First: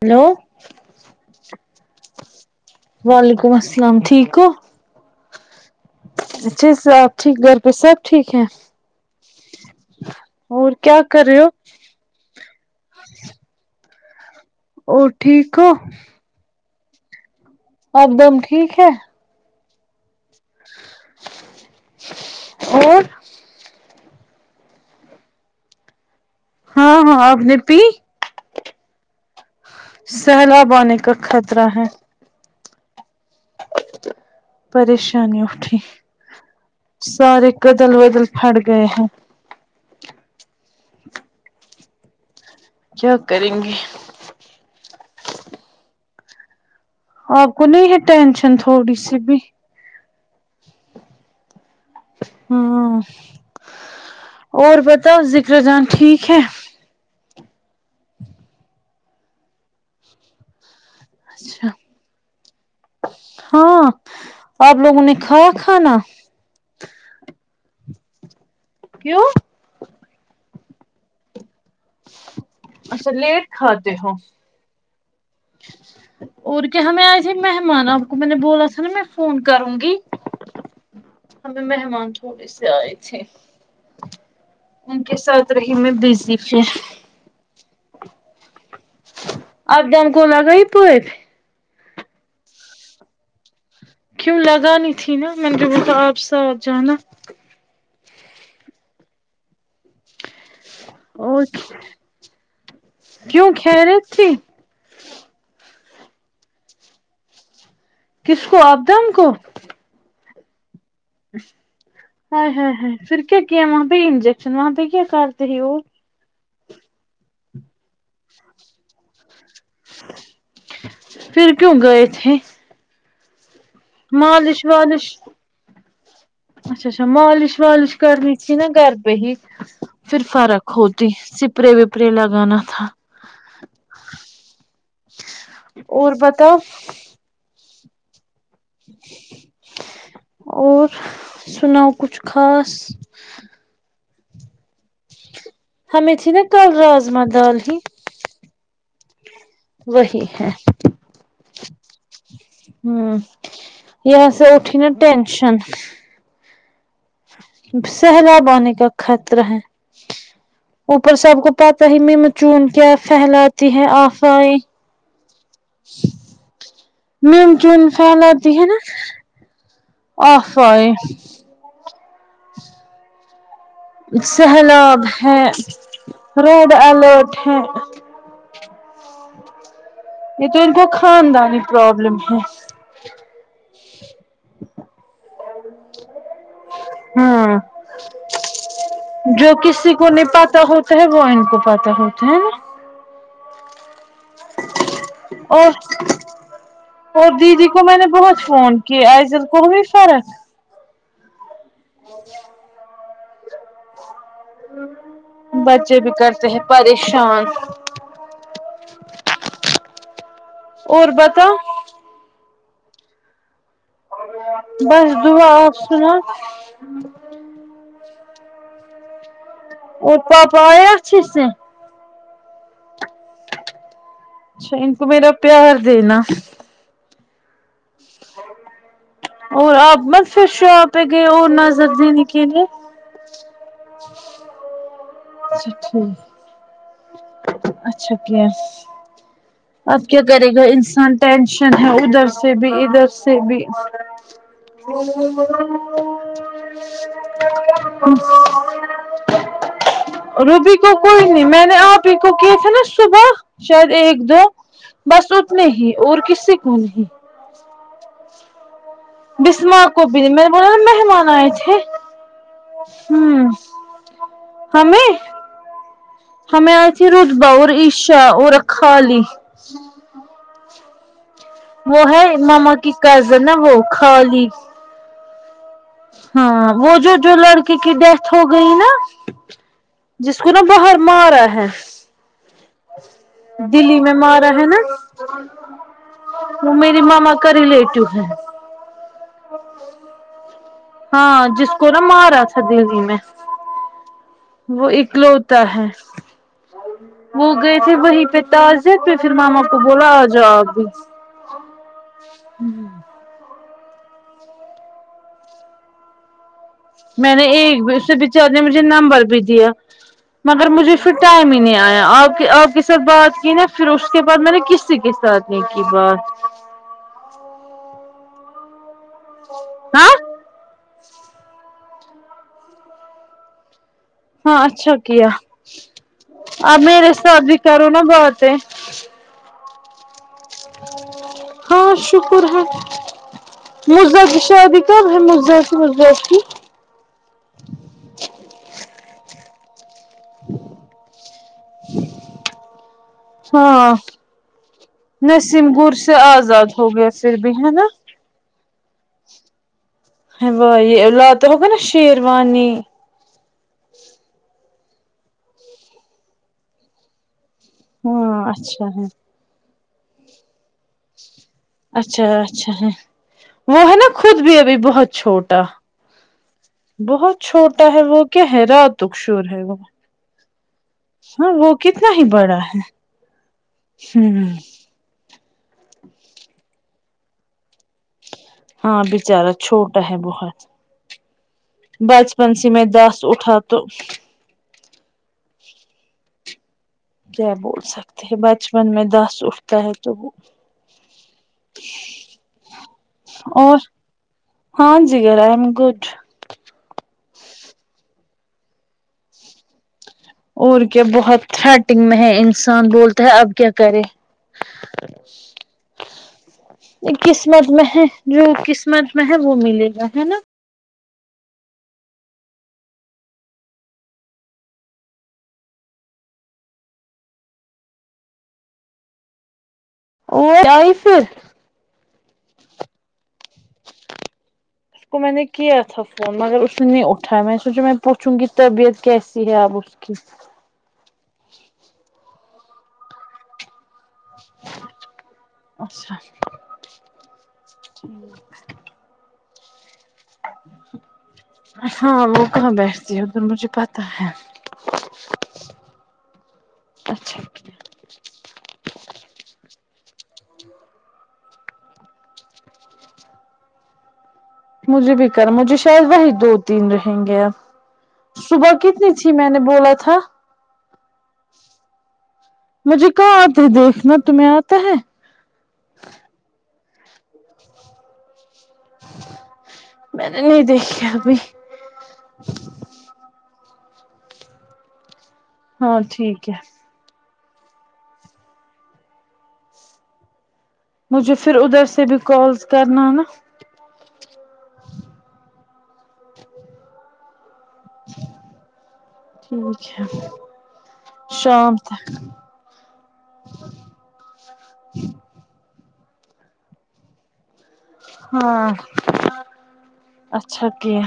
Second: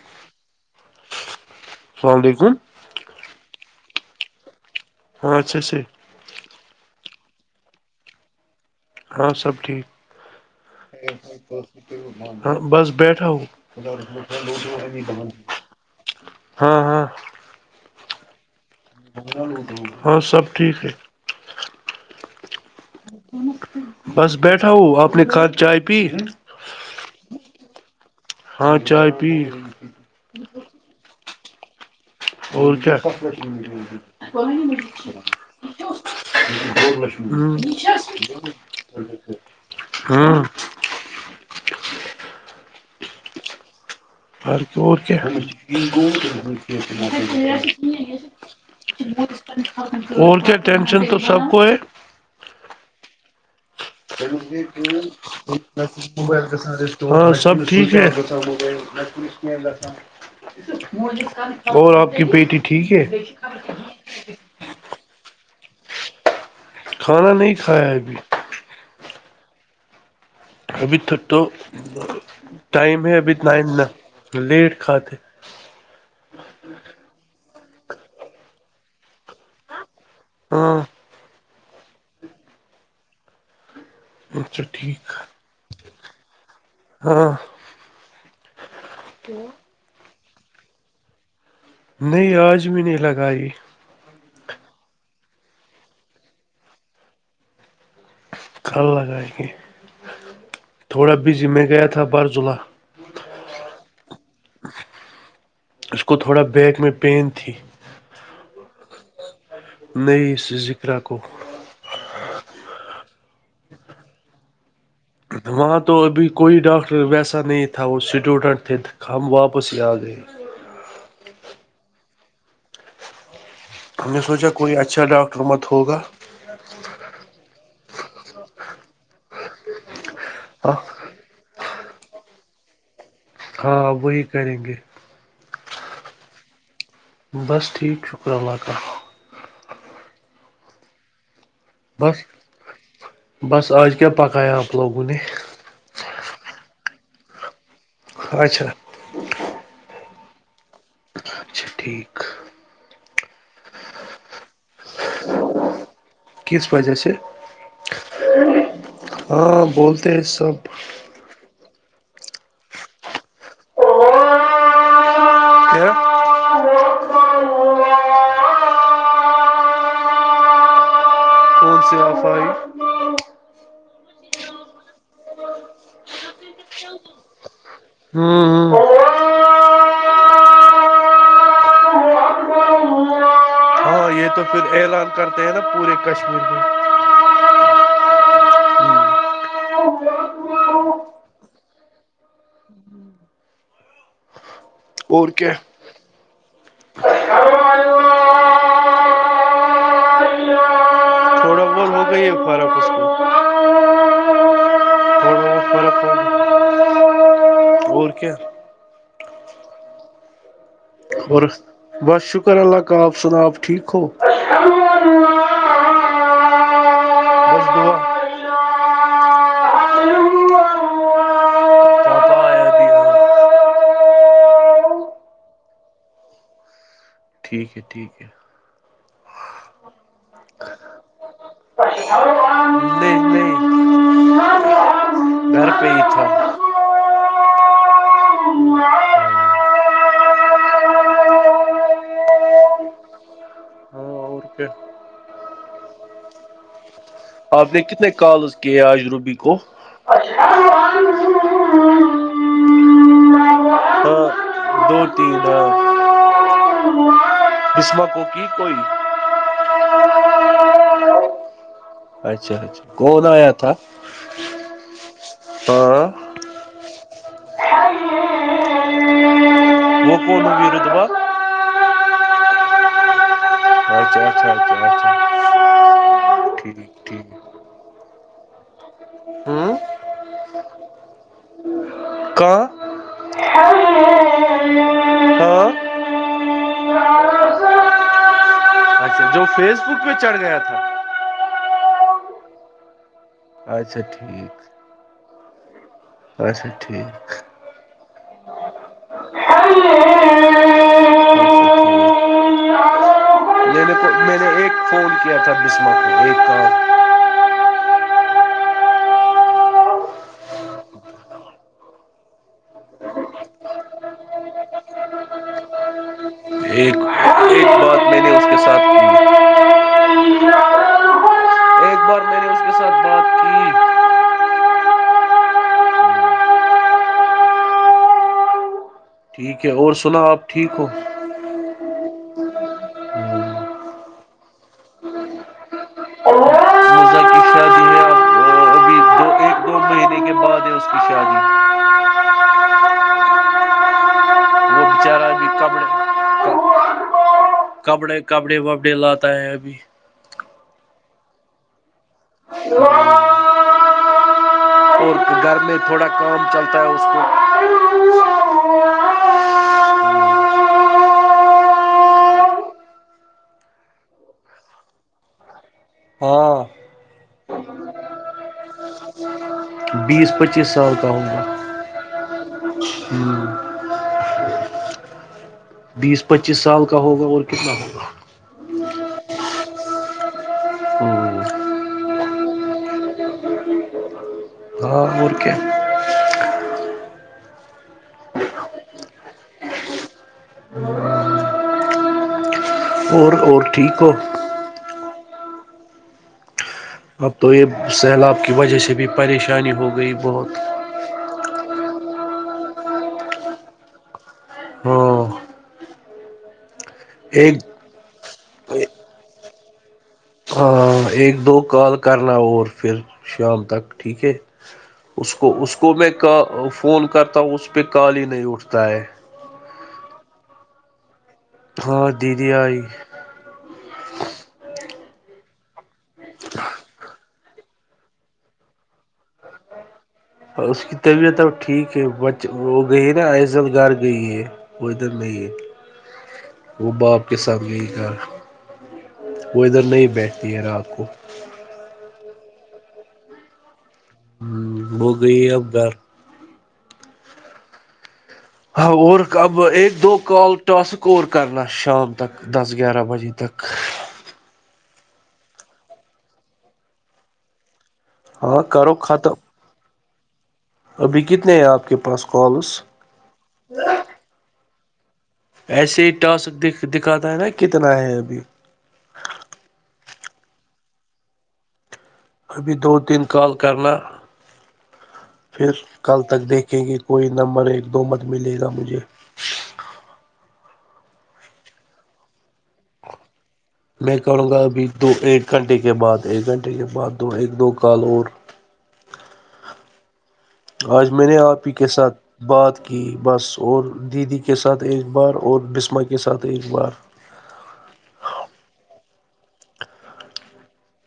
hello السلام علیکم وعلیکم السلام ٹھیک ہو ہاں اچھے سے اچھے سے آپ ٹھیک گھر پہ سب ٹھیک ہے ہاں سب ٹھیک اور کیا کر رہے ہو ہاں بس بیٹھا ہوں اور ٹھیک ہو ہاں ہاں اب دم ٹھیک ہے ہاں سب ٹھیک ہے اور بس بیٹھا ہوں آپ نے کھان چائے پی ہاں ہاں آپ نے پی ہاں چائے پی سیلاب آنے کا خطرہ ہے اور کیا پریشانی اٹھی سارے کدل ودل [unintelligible] ہوں پھٹ گئے ہیں ہاں کیا کریں گے اور غور کیا آپ کو نہیں ہے ٹینشن تھوڑی سی بھی اور کیا ٹینشن تو سب کو ہے ہاں اور بتاؤ ذکر جان ٹھیک ہے [unintelligible] وہاں سب ٹھیک ہے اچھا اور آپ کی بیٹی ٹھیک ہے ہاں آپ لوگوں نے کھایا کھانا کھانا نہیں کھایا ہے ابھی کیوں ابھی ٹھٹ تو ٹائم اچھا ہے ابھی لیٹ ٹائم نہ کھاتے ہو لیٹ کھاتے اور کیا ہمیں آئے تھے مہمان آپ کو میں نے بولا تھا نا میں فون کروں گی ہاں ہمیں مہمان تھوڑے سے آئے تھے اچھا ان ٹھیک کے ساتھ رہی میں بزی پھر ہاں آبدم کو لگائی پیر نہیں آج بھی نہیں لگائی کیوں لگانی تھی نا میں نے جو بولا تھا آپ ساتھ جانا کل لگائیں گے تھوڑا اور بزی میں گیا تھا بارزولہ کیوں خیریت تھی اس کو تھوڑا بیک میں پین تھی کس کو آبدم کو نئی ذکرہ کو ہاے ہاے ہاے پھر کیا کیا وہاں پہ انجکشن ش وہا پے کیا کر وہاں تو ابھی کوئی ڈاکٹر ویسا نہیں تھا وہ اسٹوڈنٹ تھے ہم واپس ہی آ گئے پھر کیوں گئے تھے ہم نے سونچا مالش کوئی والش اچھا ڈاکٹر مت ہوگا اچھا اچھا مالش ولش کرنی تھی نا گھر پہ ہی پھر فرق ہاں ہو جی سپرے وپرے لگانا تھا ہاں وہی کریں گے اور بتاؤ بس ٹھیک شکر اللہ کا اور سناؤ کچھ بس خاص بس آج کیا پکایا ہے آپ لوگوں نے ہمیں تھی نا کل رازما دال ہی اچھا وہی ہے اچھا ٹھیک ہوں یاس اٹھی نا ٹینشن کس وجہ سے سیلاب آنے کا خطرہ ہے ہاں بولتے ہیں سب اوپر سب کو پتہ ہی مم چون کیا پھیلاتی ہے افواہیں ج [unintelligible] نم چون پھیلاتی ہے نا آفوائے کون سے آفائی سیلاب ہے ریڈ الرٹ ہے ہاں یہ تو انکو خاندانی پرابلم ہے یہ تو پھر اعلان کرتے ہیں نا پورے کشمیر میں ہاں جو کسی کو نہیں پتا ہوتا ہے وہ ان کو پتا ہوتا ہے نا اور اور دیدی کو میں نے بہت فون کی ایزل کوئی فرق خاتم ہو گئی ہے خارا اس کا [unintelligible] بہت بچے فرق بھی ہو کرتے ہیں پریشان گیا اور کیا اور بس شکر ہے اللہ کا آپ سناؤ آپ ٹھیک ہو بس دعا سنو بس دعا اور پاپا آیا اچھے سے پاپا آیا بھی ہاں اچھا ان کو میرا پیار دینا ٹھیک ہے ٹھیک ہے اور آپ مت پھر [unintelligible] شو پہ گئے اور نظر دینے کے لیے نہیں نہیں گھر اچھا پہ ہی تھا ٹھیک اچھا کیا اب کیا کرے گا انسان ٹینشن ہے ادھر سے بھی ادھر سے بھی ہاں اور کیا ہ آپ نے کتنے کالز کیے آج روبی کو روبی کو ہاں کوئی نہیں میں نے آپ ہی کو کیا تھا نا صبح شاید ایک دو دو بس تین اتنے ہاں ہی اور کسی کو نہیں بسمہ کو کی کوئی بسمار کو بھی میں نے بولا نا مہمان آئے تھے اچھا اچھا کون ہمم آیا تھا ہمیں ہاں ہمیں آئی تھی رتبا اور عشا اور خالی [unintelligible] وہ ہے ماما کی کزن نہ وہ کھالی ج اچھا ہاں ٹھیک وہ جو ٹھیک جو ہوں لڑ کی ڈیتھ ہو گئی نا جس کو نا باہر مارا ہے کہا دلی میں مارا ہے نا وہ میری ماما کا ریلیٹو ہے اچھا جو فیس بک پہ چڑھ گیا تھا ہاں جس کو نا مارا تھا دللی میں اچھا ٹھیک وہ اکلوتا ہے اچھا ٹھیک وہ گئے تھے وہیں پہ تاز پہ پھر اچھا ماما کو ٹھیک بولا آ جاؤ آپ بھی ہوں میںے کو میں نے ایک فون کیا تھا بسمہ کو ایک کال میں نے ایک بھی اس سے بچار نے مجھے نمبر بھی دیا مگر مجھے پھر ٹائم ہی نہیں آیا آپ کے آپ کے ساتھ بات کی نا پھر اس کے بعد میں نے کسی کے ساتھ ایک ہی بار ایک ایک بات میں نے اس کے ساتھ ہاں ایک بار میں نے اس کے ساتھ بات کی ہاں اچھا کیا ا میرے ساتھ بھی کرو نا باتیں ٹھیک ہے اور سنا آپ ٹھیک ہو ہاں شکر ہے مزہ شادی کب ہے مز بییستتی مرزا کی شادی ہے اب ابھی دو ایک دو مہینے کے بعد ہے اس کی شادی ہاں وہ بیچارہ ابھی نسیم گر سے آزاد کپڑے ہوگیا پھر بہن ہے نا کپڑے کپڑے وپڑے لاتا ہے ابھی ہوائی لاتے ہوگا نا شیروانی کہ گھر میں تھوڑا کام چلتا ہے اس کو ہوں اچھا ہے اچھا ہے اچھا ہے وہ ہے نا خود بھی ابھی بہت چھوٹا ہاں بہت چھوٹا ہے وہ کیا ہے راتک شور ہے وہ بیس پچیس سال کا ہاں ہوگا وہ کتنا ہی بڑا ہے ہمم بیس پچیس سال کا کا ہوگا اور کتنا ہوگا ہاں بچارا چھوٹا ہے بہت بچپن سے میں داس اٹھا تو ہاں اور کیا کیا بول سکتے ہیں بچپن میں دس اٹھتا ہے تو وہ اور اور ٹھیک ہو ہاں جی آئی ایم گڈ اب تو یہ سیلاب کی وجہ سے بھی پریشانی ہو گئی بہت اور کیا بہت تھریٹنگ میں ہے انسان بولتا ہے اب کیا کرے ہاں یہ ایک قسمت میں ہے جو قسمت میں ہے وہ ملے گا ہے نا ہاں ایک دو کال کررہا ہو اور پھر شام تک ٹھیک ہے اس کو اس کو میں کا فون کرتا ہوں اس پہ کال ہی نہیں اٹھتا ہے [unintelligible] ہاں دیدی آئی اس کو میں نے کیا تھا فون مگر اس نے نہیں اٹھایا میں نے سوچا میں پوچھوں گی طبیعت کیسی ہے اب اس کی اور اس کی طبیعت اب ٹھیک ہے ب وہ گئی نا ایزل گھر گئی ہے وہ ادھر نہیں ہے اچھا وہ باپ کے ساتھ گئی گھر وہ ادھر نہیں بیٹھتی ہے رات کو ہاں وہ کہاں بیٹھتی ہے پھر مجھے پتہ ہے ہمم وہ گئی ہے اب گھر اچھا ہاں اور اب ایک دو کال ٹاسک اور کرنا شام تک دس گیارہ بجے تک مجھے بھی کر مجھے شاید وہی دو تین رہیں گے اب ہاں صبح کرو کتنی تھی ختم میں نے بولا تھا ابھی کتنے ہیں آپ کے پاس کالس مجھے کہاں آتے ہے دیکھنے تمہیں آتا ہے ایسے ہی ٹاسک دی دکھاتا ہے نا کتنا ہے ابھی میں نے نہیں دیکھیا ابھی ابھی دو تین کال کرنا پھر ہاں کل تک ٹھیک ہے دیکھیں گے کوئی نمبر ایک دو مت ملے گا مجھے مجھے پھر ادھر سے بھی کالس کرنا نا میں کرونگا ابھی دو ایک گھنٹے کے بعد ایک گھنٹے کے بعد دو ایک دو کال اور ٹھیک ہے آج میں نے آپ ہی شام کے تک ساتھ بات کہ بس اور دیدی کے ساتھ ایک بار اور بسمہ کے ساتھ ایک بار ہاں اچھا کیا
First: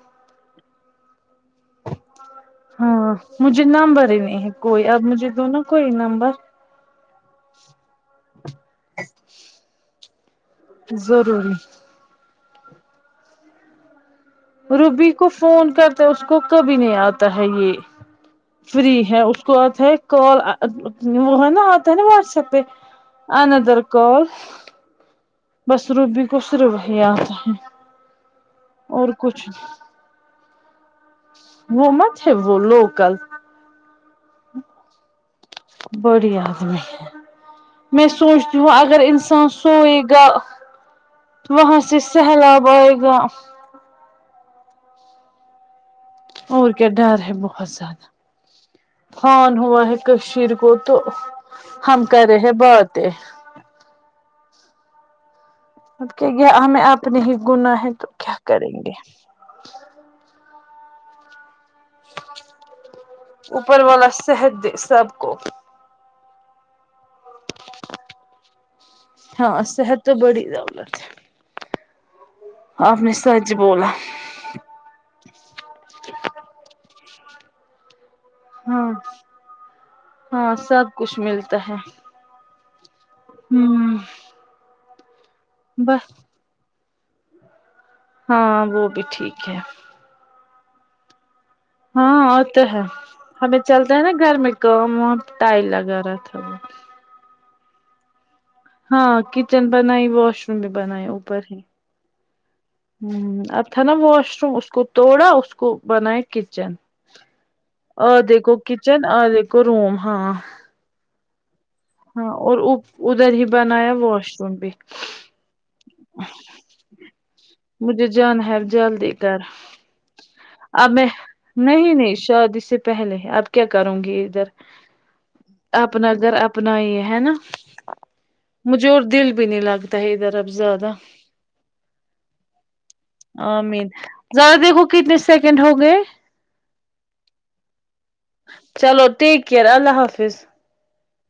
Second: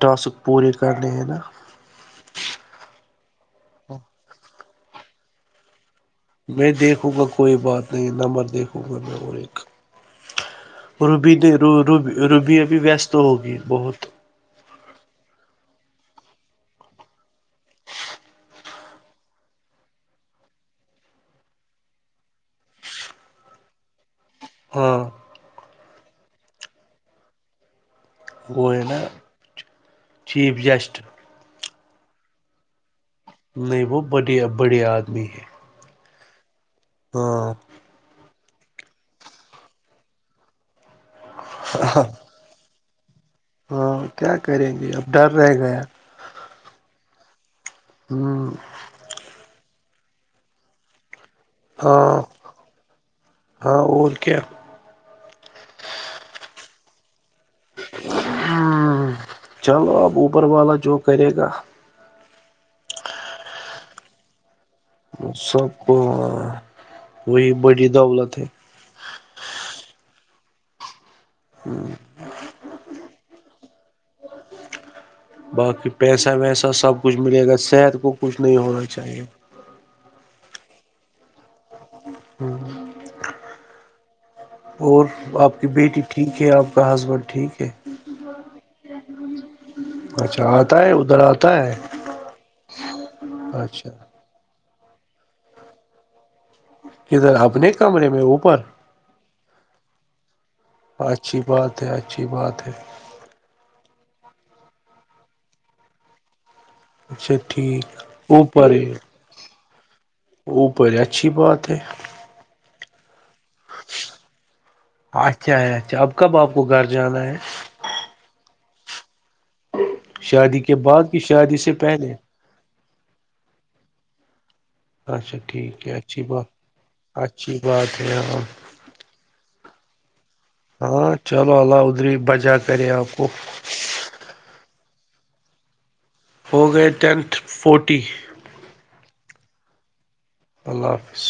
ٹاسک پورے کرنے ہیں نا ہاں مجھے نمبر ہی نہیں ہے کوئی اب مجھے دو نا کوئی نمبر میں دیکھوں گا کوئی بات نہیں نمبر دیکھوں گا میں اور ایک روبی ضروری نے رو رو روبی ابھی ویست ہوگی بہت روبی کو فون کرتا اس کو کبھی نہیں آتا ہے یہ فری ہے اس کو آتا ہے کال وہ ہے نا آتا ہے نا واٹس ایپ پہ آنادر کال ہاں بس روبی کو پھر وہی آتا ہے وہ ہے نا اور کچھ چیف گیسٹ وہ مت ہے وہ لوکل نہیں وہ بڑھیا بڑھیا آدمی ہیں بڑھیا آدمی تو میں سوچتی ہوں اگر انسان سوئے گا وہاں سے سہلاب آئے گا ہاں کیا کریں گے اب ڈر رہ گیا اور کیا ڈر ہے بہت زیادہ ہمم فان ہوا ہے کشیر کو تو ہم ہاں کرے رہے ہیں باتیں ہاں اور کیا دیکھیے ہمیں اپنے ہی گنا ہے تو کیا کریں گے چلو اب اوپر والا جو کرے گا اوپر والا صحت دے سا سب کو وا وہی بڑی دولت ہے ہاں صحت تو بڑی دولت ہے امم آپ نے سچ بولا یہ باقی پیسہ ویسا سب کچھ ملے گا صحت کو کچھ نہیں ہونا ہاں چاہیے ہاں سب کچھ ملتا ہے امم امم اور آپ کی بیٹی ٹھیک ہے آپ کا ہسبینڈ ٹھیک ہے ہاں وہ بھی ٹھیک ہے اچھا آتا ہے ادھر آتا ہے ہاں آتے ہے ہمیں اچھا چلتا ہے نا گھر میں کام واں ٹائل لگا رہا تھا ہے کدھر اپنے کمرے میں اوپر ہاں کچن بنائی واش روم بھی بنائے اوپر ہی یہ اچھی بات ہے امم اب تھا نا واش روم اس کو توڑا اس کو بناںے کچن اچھا ٹھیک آدیکھو اوپر ہے کچن آدیکھو روم ہاں اوپر اچھی بات ہے ہاں اور اوپ ادھر ہی بنایا واش روم بھی اچھا ہے اچھا اب کب آپ کو گھر جانا ہے مجھے جانا ہے جلدی کر شادی کے اب میں بعد کی شادی سے نہیں پہلے نہیں شادی سے پہلے اب کیا کروں گی ادھر اچھا ٹھیک ہے اپنا اچھی گھر بات اپنا ہی ہے نا اچھی بات ہے ہاں مجھے اور دل بھی نہیں لگتا ہے ادھر اب زیادہ ہاں چلو اللہ ادھری بجا کرے آپ کو آمین زرا دیکھو کتنے سیکنڈ ہو گئے ہو گئے ٹینتھ فورٹی چلو ٹیک کیر اللہ حافظ اللہ حافظ